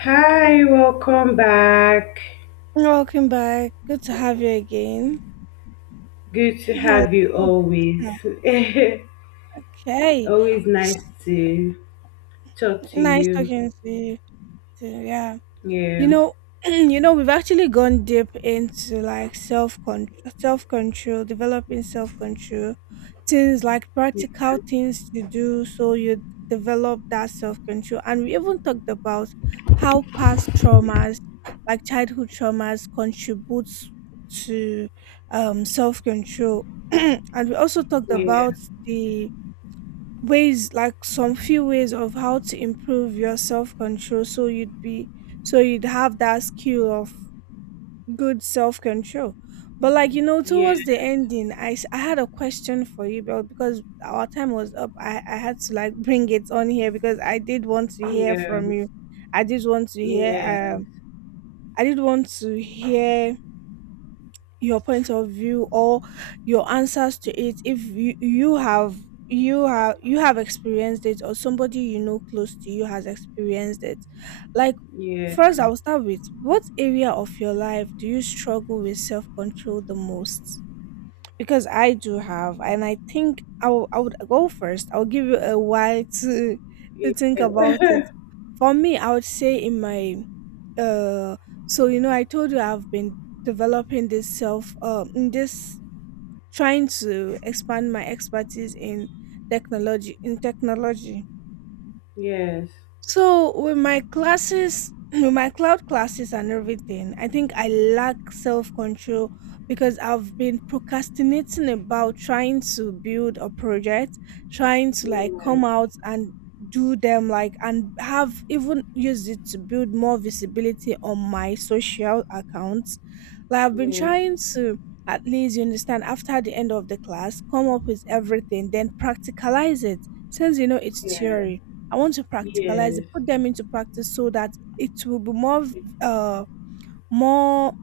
Hi, welcome back. Welcome back. Good to have you again. Good to Hello. have you always. Okay. Always nice S- to talk to Nice you. talking to you too. Yeah. you Yeah. know you know, we've actually gone deep into like self control, developing self control, things like practical things to do so you develop that self control. And we even talked about how past traumas, like childhood traumas, contributes to self control. And we also talked Yeah. about the ways, like some few ways of how to improve your self control, so you'd have that skill of good self control. But like Yeah. towards the ending, I had a question for you, but because our time was up, I had to like bring it on here, because I did want to hear Yeah. from you. I did want to Yes. hear Yeah. Yeah. I did want to hear your point of view, or your answers to it, if you have experienced it, or somebody you know close to you has experienced it. Like, first I will start with: what area of your life do you struggle with self-control the most? Because I do have, and I think I would go first. I'll give you a while to think about it. For me, I would say in my uh so you know I told you I've been developing this self in this, trying to expand my expertise in technology. Yes. Yes. With my cloud classes and everything, I think I lack self control because I've been procrastinating about trying to build a project, trying to like come out and do them, like, and have even used it to build more visibility on my social accounts. Like, I've been Yeah. trying to, at least you understand, after the end of the class, come up with everything, then practicalize it, since you know it's Yeah. theory. I want to practicalize it, Yes. put them into practice, so that uh more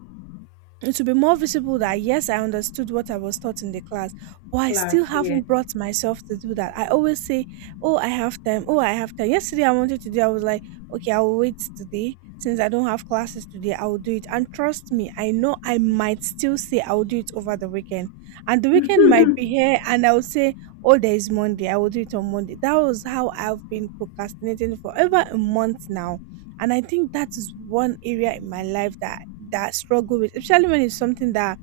it will be more visible, that yes, I understood what I was taught in the class, but I still Class. Yes. haven't brought myself to do that. I always say, "Oh, I have time. Oh, I have time." Yesterday I wanted to do, I was like, "Okay, I will wait today. Since I don't have classes today, I will do it." And trust me, I know I might still say I will do it over the weekend. And the weekend might be here, and I will say, "Oh, there is Monday. I will do it on Monday." That was how I've been procrastinating for over a month now, and I think that is one area in my life that I struggle with, especially when it's something that,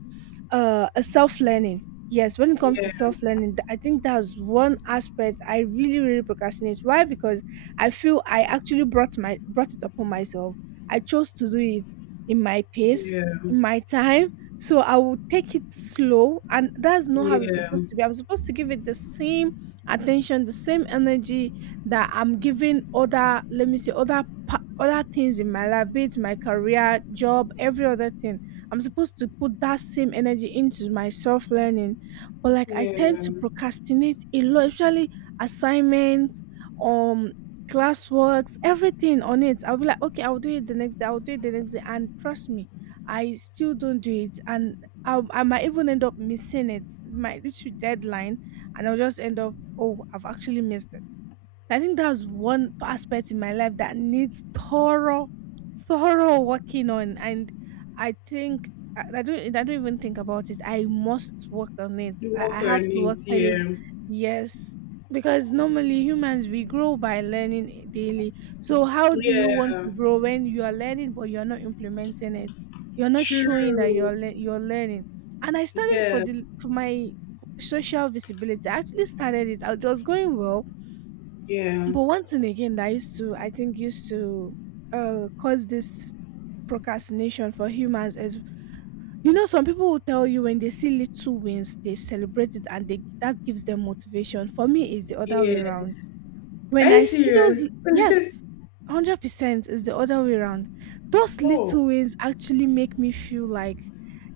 a self-learning. Yes, when it comes to Yeah. self-learning, I think that's one aspect I really really procrastinate. Why? Because I feel I actually brought it upon myself. I chose to do it in my pace, Yeah. in my time, so I will take it slow. And that's not how it's Yeah. supposed to be. I'm supposed to give it the same attention, the same energy that I'm giving other let me say other pa- other things in my life, be it my career, job, every other thing. I'm supposed to put that same energy into my self learning, but like I tend to Yeah. procrastinate a lot, especially assignments, um, classworks, everything on it. I'll be like, "Okay, I'll do it the next day. I'll do it the next day," and trust me, I still don't do it, and I might even end up missing it. It might reach the deadline, and I'll just end up, "Oh, I've actually missed it." So, I think that's one aspect in my life that needs thorough, thorough working on. I think I don't even think about it. I must work on it. You I work have on to it. work on it. Yeah. Yes. Because normally, humans, we grow by learning daily. So how do you want Yeah. to grow when you are learning but you're not implementing it? You're not showing that True. you're learning. And I started Yeah. For my social visibility. I actually started it. It was going well. Yeah. But once and again, that used to, I think, used to cause this procrastination for humans, as you know. Some people will tell you, when they see little wins, they celebrate it and they, that gives them motivation. For me, it's the other way Yes. around. Are When I you see serious? those, yes, 100% is the other way around. Those little Oh, wins actually make me feel like,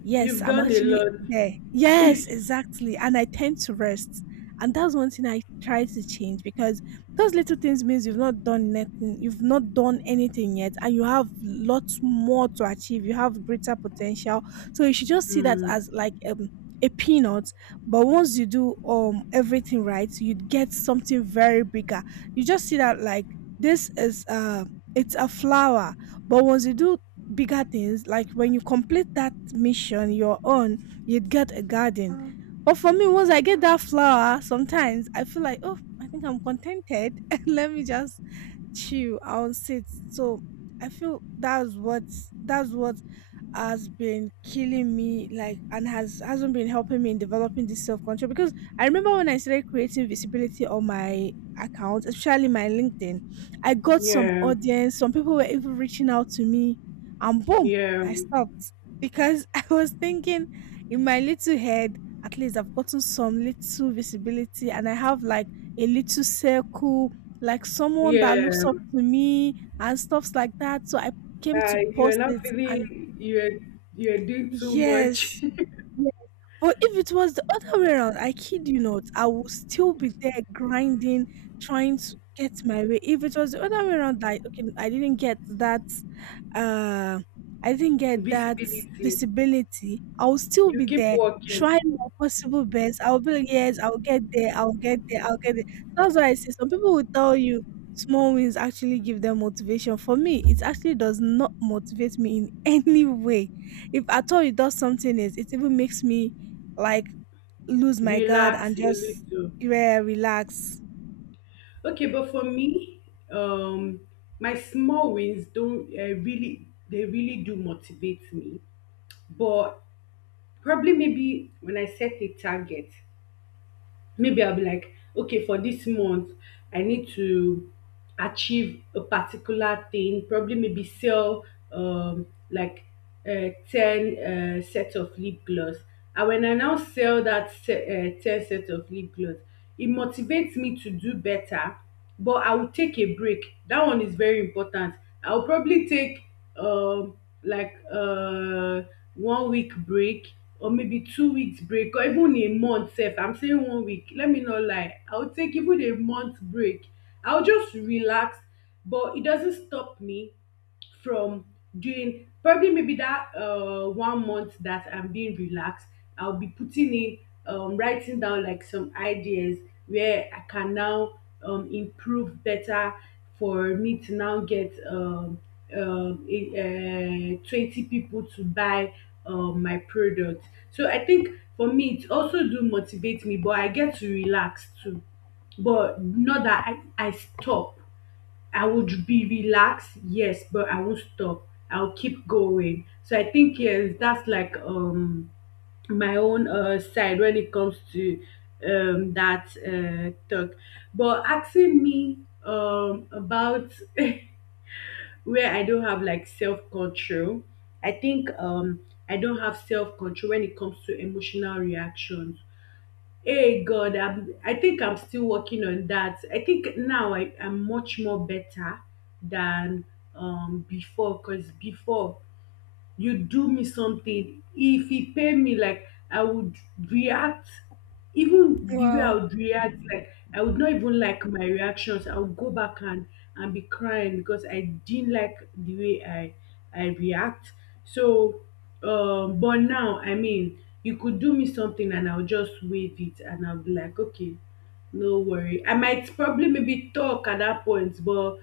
yes, you've I'm done a actually lot. there. Yes, exactly. And I tend to rest. And that's one thing I try to change, because those little things means you've not done nothing, you've not done anything yet, and you have lots more to achieve. You have greater potential. So you should just see that Mm, as like, a peanut, but once you do everything right, you'd get something very big. You just see that, like, this is it's a flower, but once you do bigger things, like when you complete that mission, your own, you'd get a garden. Mm. But for me, once I get that flower, sometimes I feel like, oh, I think I'm contented, and let me just chill. I would say it. So I feel that's what, that's what has been killing me, like, and hasn't been helping me in developing this self-control. Because I remember when I started creating visibility on my account, especially my LinkedIn, I got some yeah. audience. Some people were even reaching out to me, and boom, Yeah. I stopped because I was thinking in my little head, at least I've gotten some little visibility and I have like a little circle, like someone that Yeah. looks up to me and stuffs like that. So I came to You're post not it, and feeling you're doing too yes. much. But if it was the other way around, I kid you not, I would still be there grinding, trying to get my way. If it was the other way around, like, okay, I didn't get that, uh, I didn't get that Visibility. visibility, I would still You be keep there trying working. my possible best. I'll be like, yes, I'll get there, I'll get there, I'll get there. That's why I say some people will tell you small wins actually give them motivation. For me, it actually does not motivate me in any way. If at all it does something, is, it even makes me like lose my guard Relax and a just, little. yeah, relax. Okay, but for me, um, my small wins don't, really, they really do motivate me. But probably maybe when I set a target, maybe I'll be like, okay, for this month, I need to achieve a particular thing, probably maybe sell, like, 10 sets of lip gloss. And when I now sell that 10 set of lip gloss, it motivates me to do better, but I will take a break. That one is very important. I'll probably take, um, like, one week break, or maybe 2 weeks break, or even a month sef. I'm saying one week, let me not lie, I'll take even a month break. I'll just relax, but it doesn't stop me from doing, probably maybe that, one month that I'm being relaxed, I'll be putting in, writing down like some ideas where I can now, improve better for me to now get, 20 people to buy, my product. So I think for me, it also do motivate me, but I get to relax too. But not that I stop. I would be relaxed, yes, but I won't stop. I'll keep going. So I think yes, that's like my own side when it comes to that talk. But asking me about where I don't have like self control, I think I don't have self control when it comes to emotional reactions. Hey God, I think I'm still working on that. I think now I'm much more better than before, because before, you do me something, if he pay me, like, I would react. Even the way I Wow, would react, like, I would not even like my reactions. I would go back and be crying because I didn't like the way I react. So but now, I mean, you could do me something, and I'll just wave it, and I'll be like, okay, no worry, I might probably maybe talk at that point, but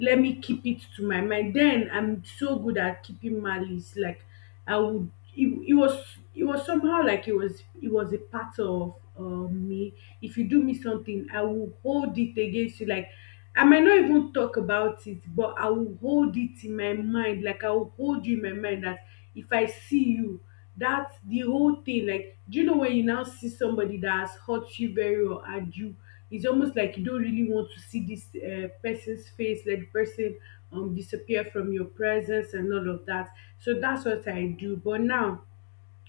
let me keep it to my mind. Then I'm so good at keeping malice. Like, I would it, it was somehow, like it was a part of, me. If you do me something, I will hold it against you. Like, I might not even talk about it, but I will hold it in my mind. Like, I will hold you in my mind, that if I see you, that's the whole thing. Like, do you know when you now see somebody that has hurt you very well, and you, it's almost like you don't really want to see this, person's face, let the person, disappear from your presence and all of that. So that's what I do. But now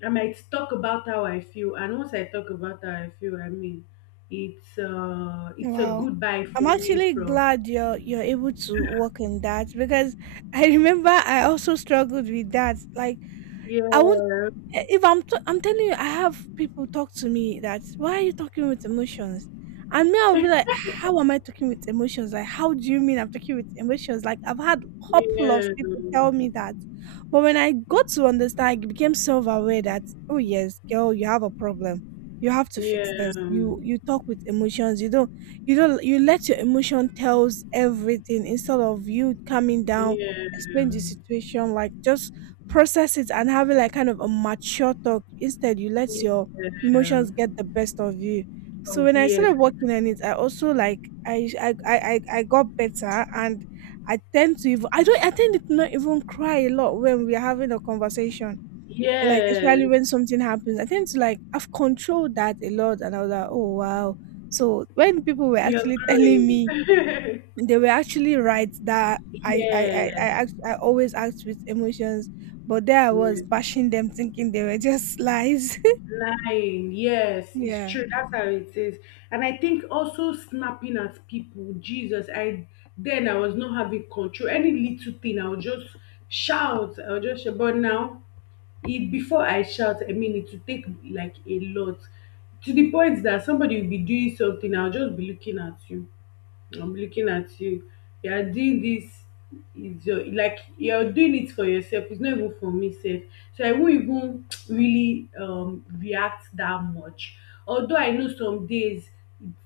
I might talk about how I feel, and once I talk about how I feel, I mean, it's a wow. goodbye I'm for me actually from. glad you're able to work on that, because I remember I also struggled with that. Like, I won't Yeah, eh, if I'm t- I'm telling you, I have people talk to me that, why are you talking with emotions? And me, I'll be like, how am I talking with emotions? Like, how do you mean I'm talking with emotions? Like, I've had a couple of yeah, people tell me that, but when I got to understand, I became self-aware that, oh yes, girl, you have a problem. You have to fix yeah, this. You talk with emotions. You don't you don't you let your emotion tells everything instead of you coming down, yeah, explain the situation. Like, just process it and having like kind of a mature talk. Instead, you let your yeah, emotions get the best of you. So when I yeah, started working on it, I also, like, I got better, and I tend to even I don't I tend to not even cry a lot when we're having a conversation. Like, yes, especially when something happens, I tend to like I've controlled that a lot, and I was like, oh wow. So when people were you're actually telling growing. me, they were actually right that I I Yes. I I, act, I always act with emotions, but there I Yeah, was bashing them, thinking they were just lies. lying, yes, it's Yeah, true, that's how it is. And I think also snapping at people, Jesus. I Then I was not having control. Any little thing, I'll just shout, I'll just shout. But now, it before I shout, I mean, it to take like a lot. To the point that somebody will be doing something, I'll just be looking at you. Mm. I'm looking at you. You are doing this, is your, like, you're doing it for yourself. It's not even for me, self. So I won't even really react that much. Although I know some days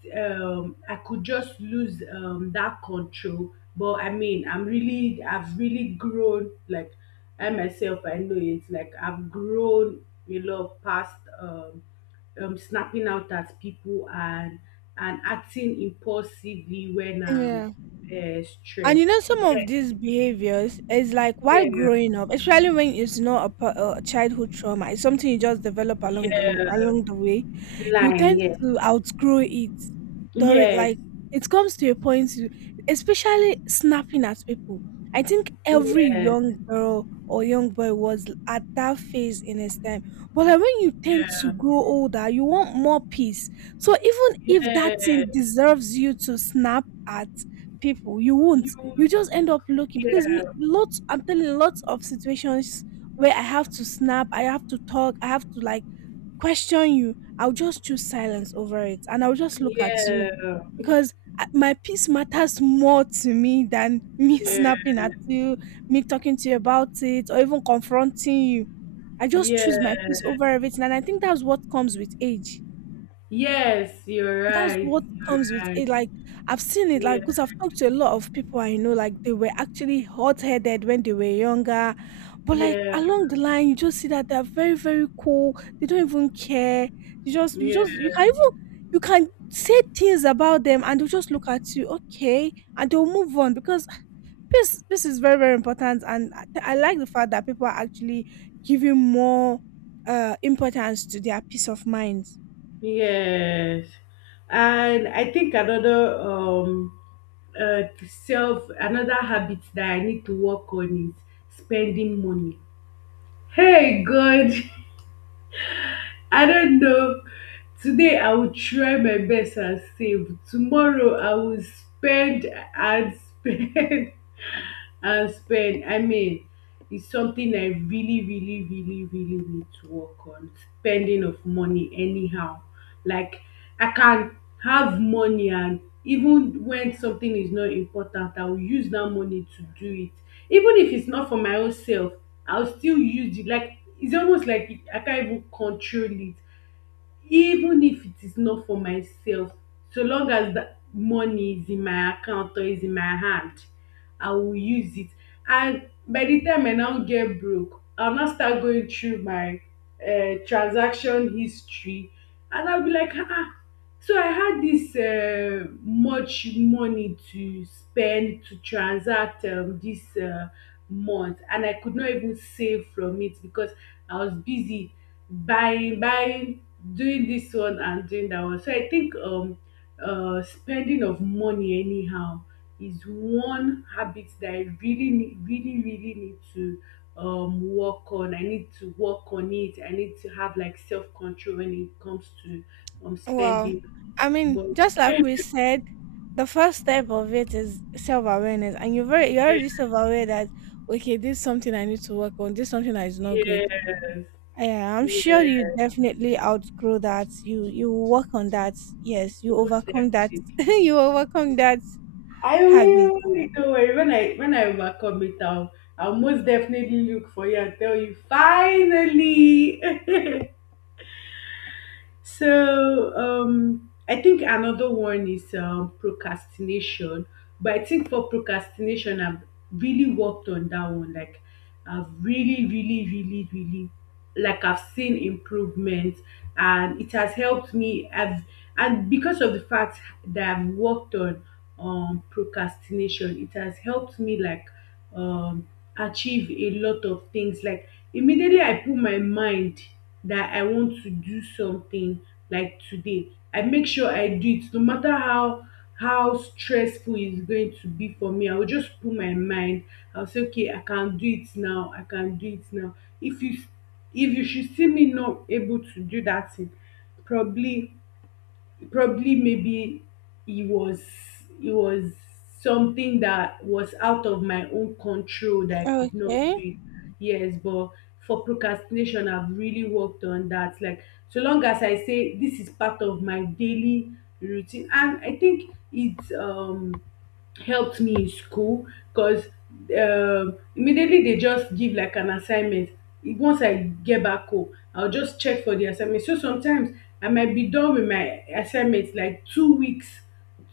I could just lose that control. But I mean I've really grown. Like, I myself I know it, like I've grown a lot past snapping out at people, and acting impulsively when I'm, yeah. And you stressed. know, some of Yeah, these behaviors is, like, while yeah, growing up, especially when it's not a childhood trauma, it's something you just develop along the lo- yeah, along the way. You line, tend yes, to outgrow it during, yes, like, it comes to a point, you, especially snapping at people. I think every yes, young girl or young boy was at that phase in his time. But like, when you tend to yeah, grow older, you want more peace. So even if that thing yes, deserves you to snap at people, you won't. you, You just end up looking, because me, yeah, lots, I'm telling you, lots of situations where I have to snap, I have to talk, I have to like question you. I'll just choose silence over it, and I'll just look at you yeah, because my peace matters more to me than me snapping at you, me talking to you about it, or even confronting you. I just choose my yeah, peace over everything, and I think that's what comes with age. yeah, yes, That's what you're comes with right, it, like, I've seen it, like yeah, because 'cause I've talked to a lot of people I know, like, they were actually hot-headed when they were younger, but, like, yeah, along the line, you just see that they are very, very cool, they don't even care, you just you yeah, just you can even you can say things about them and they'll just look at you, "Okay," and they'll move on because this is very, very important and I like the fact that people are actually giving more, importance to their peace of mind. yes. And I think uh, another habit that I need to work on is spending money. Hey God. I don't know. Today I will try my best and save. Tomorrow I will spend, and spend, and spend. I mean, it's something I really, really, really, really need to work on. Spending of money anyhow. Like, I can have money, and even when something is not important, I will use that money to do it, even if it's not for my own self. I'll still use it. Like, it's almost like I can't even control it. Even if it is not for myself, so long as that money is in my account or is in my hand, I will use it. And by the time I now get broke, I'll now start going through my, transaction history, and I'll be like, ah, so I had this, much money to spend, to transact, this, month, and I could not even save from it, because I was busy buying, buying, doing this one and doing that one. So I think spending of money anyhow is one habit that I really really need to work on. I need to work on it. I need to have like self-control when it comes to Wow. spending I mean, money. just like we said, the first step of it is self awareness, and you're Yeah. already self aware that okay, this is something I need to work on. This is something that is not good. Yes. Yeah, I'm sure you Yes, definitely outgrow that. You work on that. Yes, you most overcome that. definitely You overcome that I habit. will. Don't worry. When I overcome it, I'll most definitely look for you and tell you finally. So I think another one is, procrastination. But I think for procrastination, I've really worked on that one. Like, I've really, really, really, really, like, I've seen improvement, and it has helped me. I've And because of the fact that I've worked on procrastination, it has helped me, like, um achieve a lot of things. Like, immediately I put my mind that I want to do something, like today, I make sure I do it, no matter how stressful it's going to be for me. I will just put my mind, I'll say okay, I can do it now, I can do it now. If you if you should see me not able to do that thing, probably probably maybe it was it was something that was out of my own control that I could not Okay. do it. Yes, but for procrastination, I've really worked on that. Like, so long as I say this is part of my daily routine, and I think it's helped me in school, because immediately, they just give like an assignment. Once I get back home, I'll just check for the assignment. So sometimes I might be done with my assignment like 2 weeks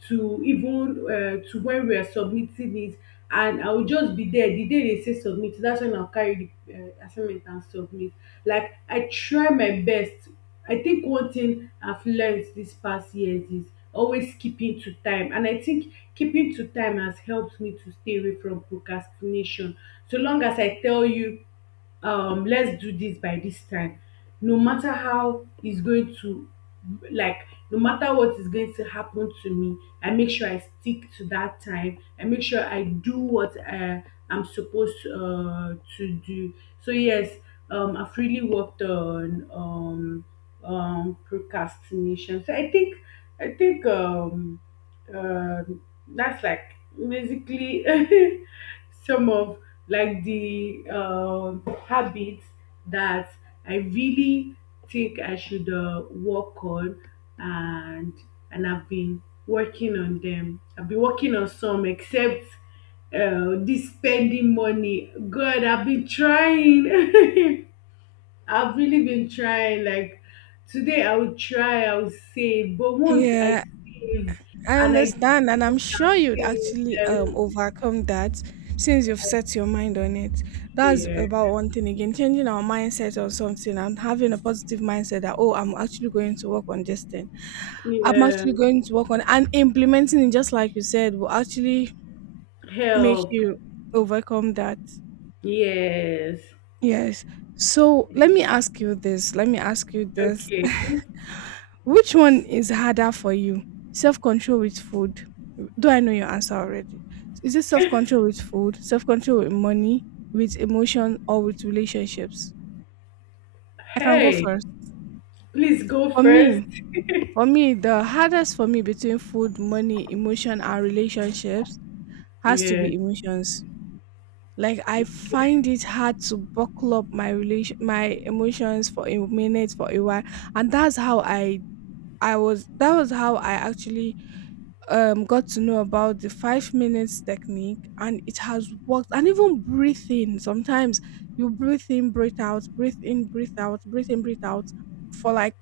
to even, to when we are submitting it, and I will just be there the day they say submit. That's when I'll carry the, assignment and submit. Like, I try my best. I think one thing I've learned this past years is always keeping to time, and I think keeping to time has helped me to stay away from procrastination, so long as I tell you, let's do this by this time, no matter how it's going to like no matter what is going to happen to me. I make sure I stick to that time. I make sure I do what, I'm supposed, to do. So yes, I've really worked on procrastination. So I think, um that's like basically, some of, like the habits that I really think I should, work on, and and I've been working on them. I've been working on some, except, this spending money. God, I've been trying. I've really been trying. Like, today, I will try. I will save, but once I Yeah, save I and I understand, and give up, I'm I'll sure you'd save. actually I will- overcome that since you've set your mind on it. That's Yeah, about one thing again, changing our mindset on something and having a positive mindset that oh, I'm actually going to work on this thing. I'm yeah. actually going to work on and implementing it just like you said will actually make Help. you overcome that. Yes. Yes. So let me ask you this. Let me ask you this. Okay. Which one is harder for you? Self control with food? Do I know your answer already? Is it self control with food, self control with money, with emotion, or with relationships? I can go Hey, first. please go For me, first. for me, the hardest for me between food, money, emotion, and relationships has to Yeah. be emotions. Like I find it hard to buckle up my emotions for a minute, for a while. And that's how I was that was how I actually got to know about the 5 minutes technique, and it has worked. And even breathing sometimes, you breathe in, breathe out, breathe in, breathe out, breathe in, breathe out for like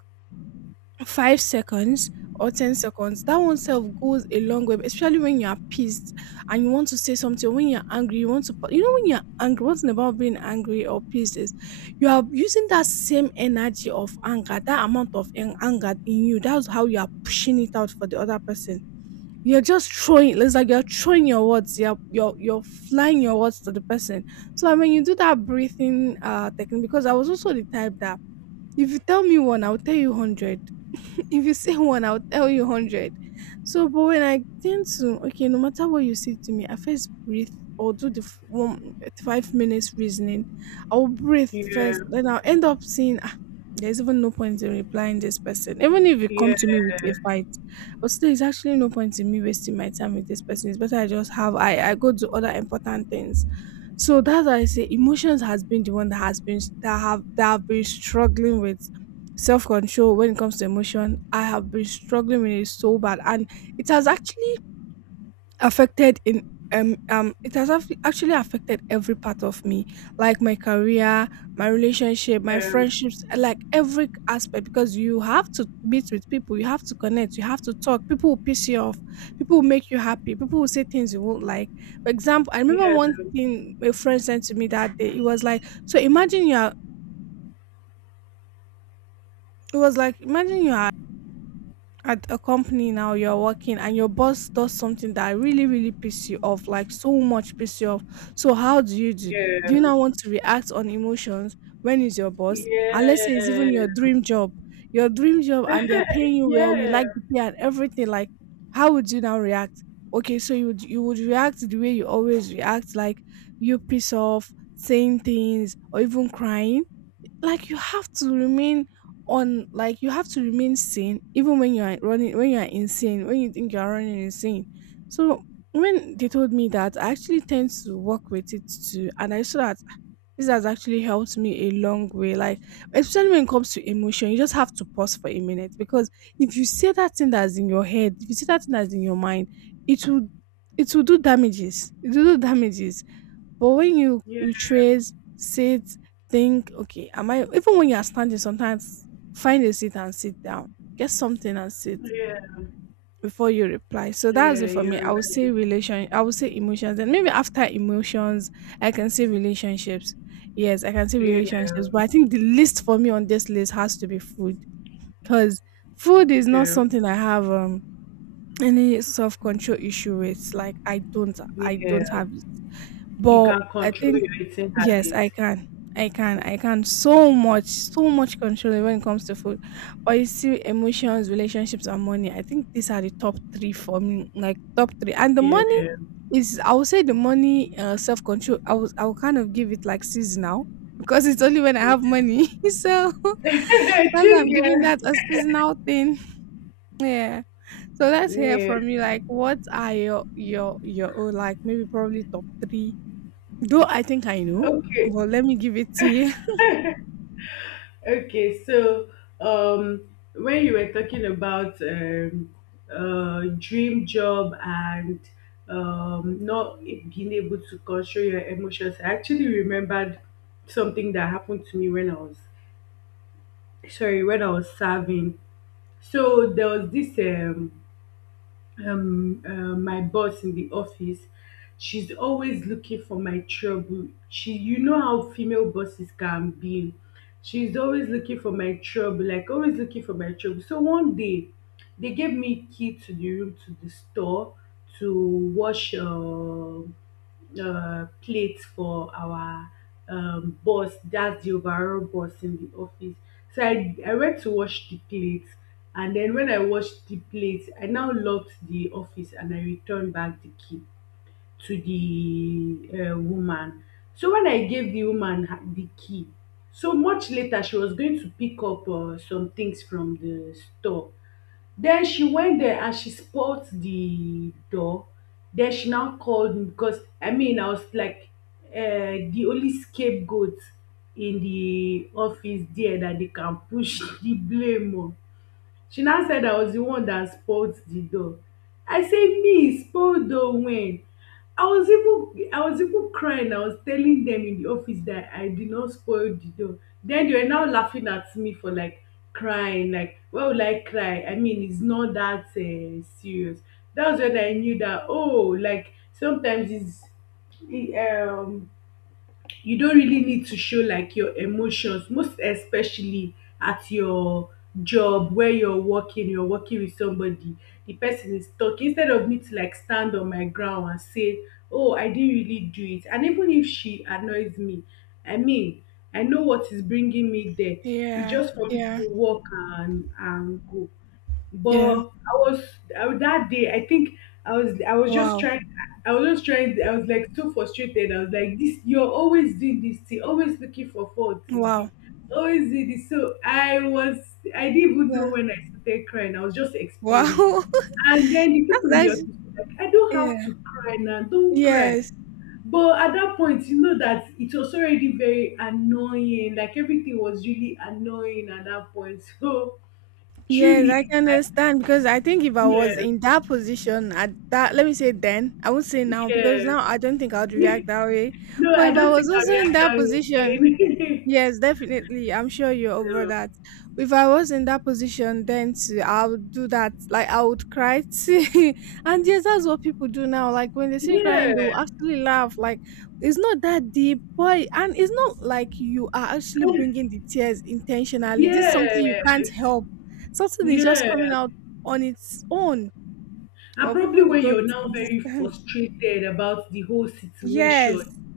5 seconds or 10 seconds, that one self goes a long way, especially when you are pissed and you want to say something. Or when you're angry, you want to, when you're angry, one thing about being angry or pissed is you are using that same energy of anger, that amount of anger in you. That's how you are pushing it out for the other person. You're just throwing, it's like you're throwing your words, you're flying your words to the person. So, I mean, you do that breathing technique because I was also the type that if you tell me one, I'll tell you 100. If you say one, I'll tell you 100. So, but when I tend to, okay, no matter what you say to me, I first breathe or do the one 5 minutes reasoning. I'll breathe Yeah. first, then I'll end up saying, ah, there's even no point in replying this person. Even if you come to Yeah. me with a fight, but still, it's actually no point in me wasting my time with this person. It's better I just have I go do other important things. So that's why I say emotions has been the one that has been that have been struggling with. Self control when it comes to emotion, I have been struggling with it so bad, and it has actually affected in it has aff- actually affected every part of me, like my career, my relationship, my friendships, like every aspect, because you have to meet with people, you have to connect, you have to talk. People will piss you off, people will make you happy, people will say things you won't like. For example, I Yeah. remember one Yeah. thing a friend sent to me that day. It was like, imagine you are at a company now, you're working, and your boss does something that really, really piss you off, like so much piss you off. So how do you do Yeah. do you now want to react on emotions, when is your boss, and let's say it's even your dream job, your dream job, and they're paying you well, Yeah. you Yeah. like the pay and everything, like how would you now react? Okay, so you would react the way you always react, like you piss off saying things or even crying. Like you have to remain on like you have to remain sane, even when you are running, when you are insane, when you think you are running insane. So when they told me that, I actually tend to work with it too, and I saw that this has actually helped me a long way. Like, especially when it comes to emotion, you just have to pause for a minute because if you say that thing that's in your head, if you say that thing that's in your mind, it will do damages. It will do damages. But when you retrace, sit, think, okay, am I even when you are standing, sometimes find a seat and sit down. Get something and sit Yeah. before you reply. So Yeah. that's it for me. I You're would say right. Emotions, and maybe after emotions I can say relationships. Yes, I can say Yeah. relationships. But I think the list for me on this list has to be food. Because food is not Okay. something I have any self control issue with. Like I don't Yeah. have it. You But can I control think your eating Yes, habits. I can. I can. I can. So much, so much control when it comes to food. But you see, emotions, relationships, and money, I think these are the top three for me. Like top three. And the Yeah. money is, I would say the money, self control. I was. I will kind of give it like seasonal because it's only when I have money. So that's why I'm Two giving girls. that a seasonal thing. Yeah. So let's hear Yeah. from you. Like, what are your own, like maybe probably top three? Though I think I know, Okay. but let me give it to you. Okay, so, um, when you were talking about, dream job and, not being able to control your emotions, I actually remembered something that happened to me when I was, sorry, when I was serving. So there was this my boss in the office. She's always looking for my trouble. She, you know how female bosses can be. She's always looking for my trouble, like always looking for my trouble. So one day they gave me key to the room, to the store, to wash plate for our boss. That's the overall boss in the office. So I went to wash the plates. And then when I washed the plates, I now locked the office and I returned back the key to the woman. So when I gave the woman the key, so much later she was going to pick up some things from the store. Then she went there and she spoilt the door. Then she now called me because, I mean, I was like the only scapegoat in the office there that they can push the blame on. She now said I was the one that spoilt the dog. I said, me spoil dog when? I was even crying. I was telling them in the office that I did not spoil the dog. Then they were now laughing at me for like crying. Like, why would I cry? I mean, it's not that serious. That was when I knew that, oh, like sometimes it, um you don't really need to show like your emotions, most especially at your job. Where you're working with somebody, the person is talking, instead of me to like stand on my ground and say, oh, I didn't really do it. And even if she annoys me, I mean, I know what is bringing me there. It's Yeah, just for me yeah, to walk and go. But yeah. I was, that day I think I was just Wow, trying. I was just trying. I was like so frustrated. I was like, "This, you're always doing this thing, always looking for fault, wow, TV, always doing this." So I was, I didn't even yeah, know when I started crying. I was just explaining, wow. and then the people in the That's office actually- were like, "I don't have yeah, to cry now. Don't cry." yes, But at that point, you know that it was already very annoying. Like everything was really annoying at that point. So yes. I truly, can like, understand because I think if I was yeah, in that position at that, let me say then, I won't say now yeah. because now I don't think I'd react that No, way. But I if I don't was think I'll also in react that that position, way again. yes, definitely. I'm sure you're over Yeah. that. If I was in that position, then too, I would do that. Like I would cry too. And yes, that's what people do now. Like when they see crying, Yeah. they'll actually laugh. Like it's not that deep, boy. And it's not like you are actually bringing the tears intentionally. This is something you can't Yes. help. Something is just coming Yeah. out on its own. And Well, probably people when don't you're now very understand. frustrated about the whole Yes, situation.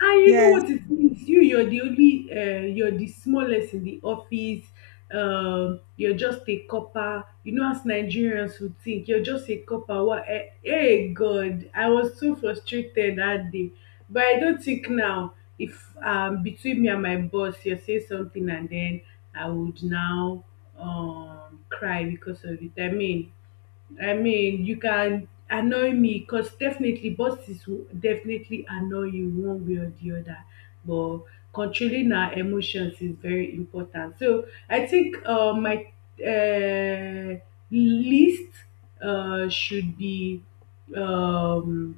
And you know yes, what it means? You're the only, you're the smallest in the office. You're just a copper. You know, as Nigerians would think, you're just a copper. What? Hey, God, I was so frustrated that day. But I don't think now, if between me and my boss, you say something and then I would now cry because of it. I mean, you can annoy me, because definitely bosses will definitely annoy you one way or the other. But controlling our emotions is very important. So I think, my uh, list should be um,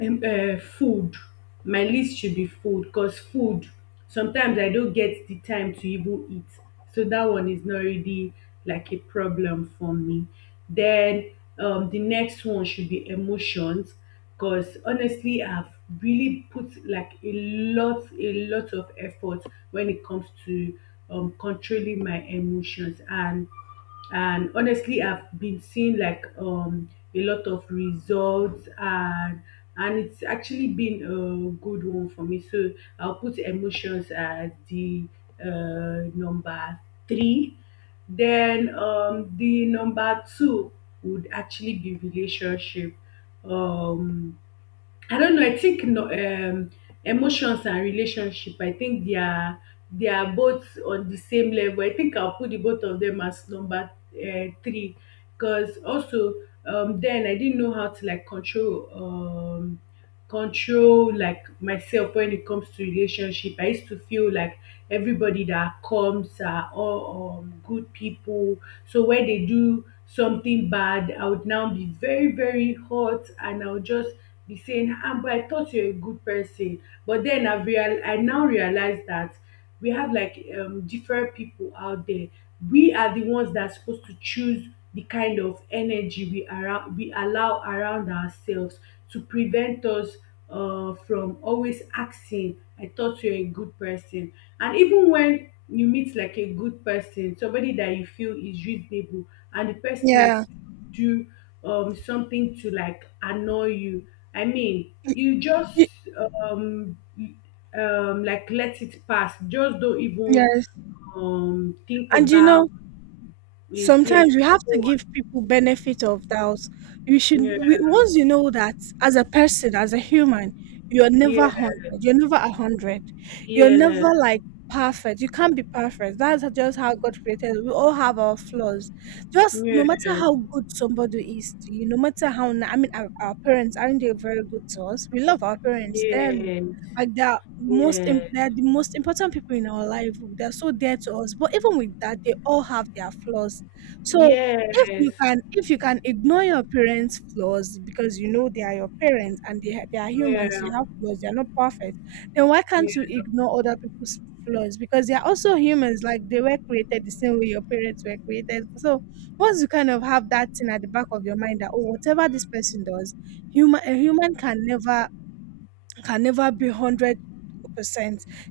food. My list should be food, because food, sometimes I don't get the time to even eat. So that one is not really like a problem for me. Then, the next one should be emotions, because honestly, I've really put like a a lot of effort when it comes to controlling my emotions. And honestly, I've been seeing like a lot of results. And it's actually been a good one for me. So I'll put emotions as the number three. Then, the number two would actually be relationship. Um, I don't know. I think no, emotions and relationship, I think they are both on the same level. I think I'll put the both of them as number three, because also, then I didn't know how to like control, control like myself when it comes to relationship. I used to feel like everybody that comes are all good people. So when they do something bad, I would now be very, very hot, and I'll just be saying, ah, but I thought you're a good person. But then I now realize that we have like different people out there. We are the ones that are supposed to choose the kind of energy we allow around ourselves, to prevent us from always asking, I thought you're a good person. And even when you meet like a good person, somebody that you feel is reasonable, and the person yeah, do something to like annoy you, I mean, you just Y- um like let it pass. Just don't even yes. Think And you about know, it. Yes, sometimes we have go to give on. people benefit of doubt. you Yeah. should we, once you know that as a person, as a human, you're never Yes. 100, you're never 100, you're Yes. never like perfect, you can't be perfect, that's just how God created us. We all have our flaws. Just no Yes. matter how good somebody is to you, no matter how I mean, our parents, aren't they very good to us? We love our parents dearly, like they're Yes. they're the most important people in our life, they're so dear to us, but even with that, they all have their flaws. So if you Yes. can if you can ignore your parents' flaws because you know they are your parents, and they are Yes. humans, they Yeah. have flaws, they are not perfect, then why can't you ignore other people's flaws? Because they are also humans, like they were created the same way your parents were created. So once you kind of have that thing at the back of your mind that oh, whatever this person does, human a human can never be 100%,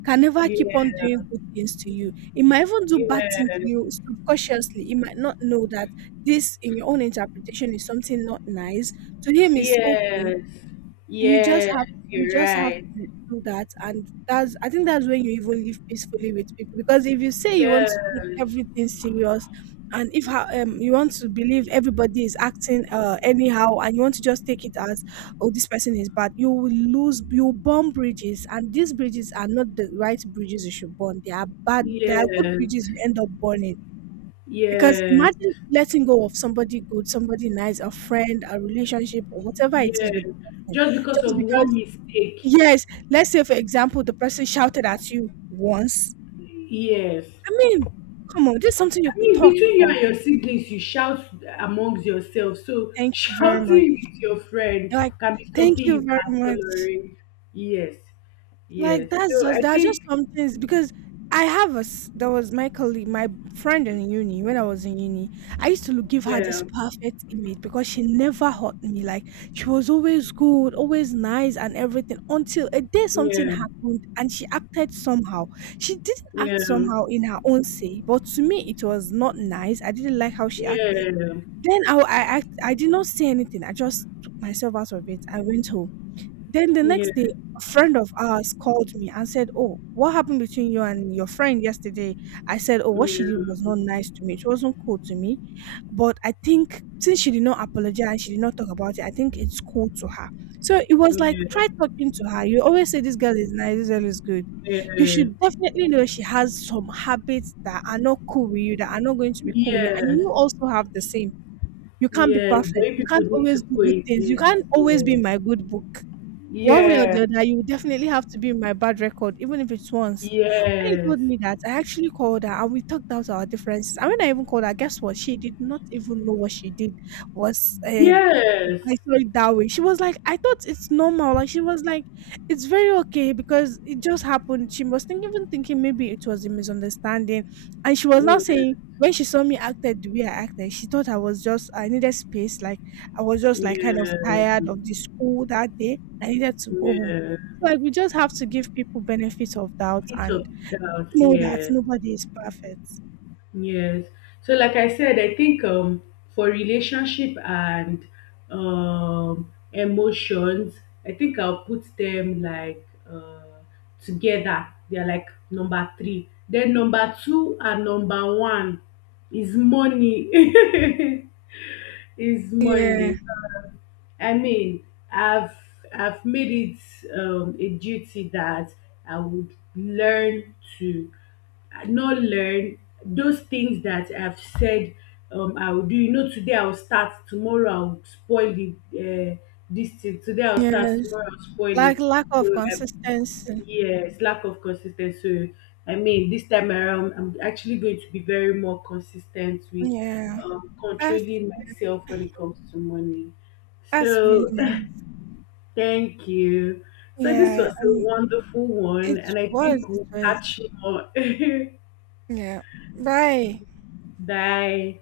can never keep Yeah. on doing good things to you. It might even do bad things to you subconsciously. It might not know that this, in your own interpretation, is something not nice. To him, it's okay. Yes. You just Yes. have Yes, you're right. to do that, and that's I think that's when you even live peacefully with people. Because if you say you want to take Yes. everything serious, and if you want to believe everybody is acting anyhow, and you want to just take it as oh this person is bad, you will burn bridges, and these bridges are not the right bridges you should burn. They are bad. They are good Yes. bridges you end up burning. Because Yes. imagine letting go of somebody good, somebody nice, a friend, a relationship, or whatever it Yeah, is with the person, just because just of one because mistake. Yes, let's say for example, the person shouted at you once. Yes. I mean, come on, this is something you I could mean, talk between you about. and your siblings, you shout amongst yourselves. So Thank you very much. shouting with your friend You're like, can be thank something you you very can much. tolerate. Yes. Like Yes. that's So just I that's just think, some things, because I have a s- there was my colleague, my friend in uni when I was in uni. I used to look, give her this yeah, perfect image because she never hurt me. Like she was always good, always nice, and everything, until a day something yeah, happened and she acted somehow. She didn't act yeah, somehow in her own say, but to me it was not nice. I didn't like how she acted. yeah, Then I did not say anything. I just took myself out of it. I went home. Then the yeah, next day, yeah, a friend of ours called me and said, "Oh, what happened between you and your friend yesterday?" I said, "Oh, what she did was not nice to me. She wasn't cool to me. But I think since she did not apologize, she did not talk about it, I think it's cool to her." So it was like, yeah, try talking to her. You always say, this girl is nice, this girl is good. You yeah. should definitely know she has some habits that are not cool with you, that are not going to be cool with you. And Yes. you also have the same. You can't be Yes. But perfect. if You people can't need to always do good things. You coexist, can't always be yes, my good book. One way or yes. the Yeah. other, you will definitely have to be in my bad record, even if it's once. When he Yes. told me that, I actually called her, and we talked out our differences. And when I even called her, guess what? She did not even know what she did was Yes. I saw it that way. She was like, I thought it's normal. Like she was like, it's very okay because it just happened. She was think, even thinking, maybe it was a misunderstanding. And she was now Yes. saying, when she saw me acted the way I acted, she thought I was just I needed space. Like I was just like kind of Yes. tired of the school that day, I needed to go home. Yes. So like we just have to give people benefit of doubt, Bit and of doubt, know that yeah. nobody is perfect. Yes. So like I said, I think, for relationship and emotions, I think I'll put them like together. They're like number three. Then number two and number one is money. Is Yeah. money. I mean, I've I've made it a duty that I would learn to not learn those things that I've said I will do. You know, today I'll start, tomorrow I'll spoil the this thing. Today I'll start, Yes. tomorrow I'll spoil it. Like lack of So um, consistency. yes, lack of consistency. So, I mean, this time around, I'm actually going to be very more consistent with Yeah. That's controlling myself when it comes to money. that's really So, nice. thank you. So this Yeah. was a And wonderful one, it and I was, think it we'll catch was. more. Yeah. Bye. Bye.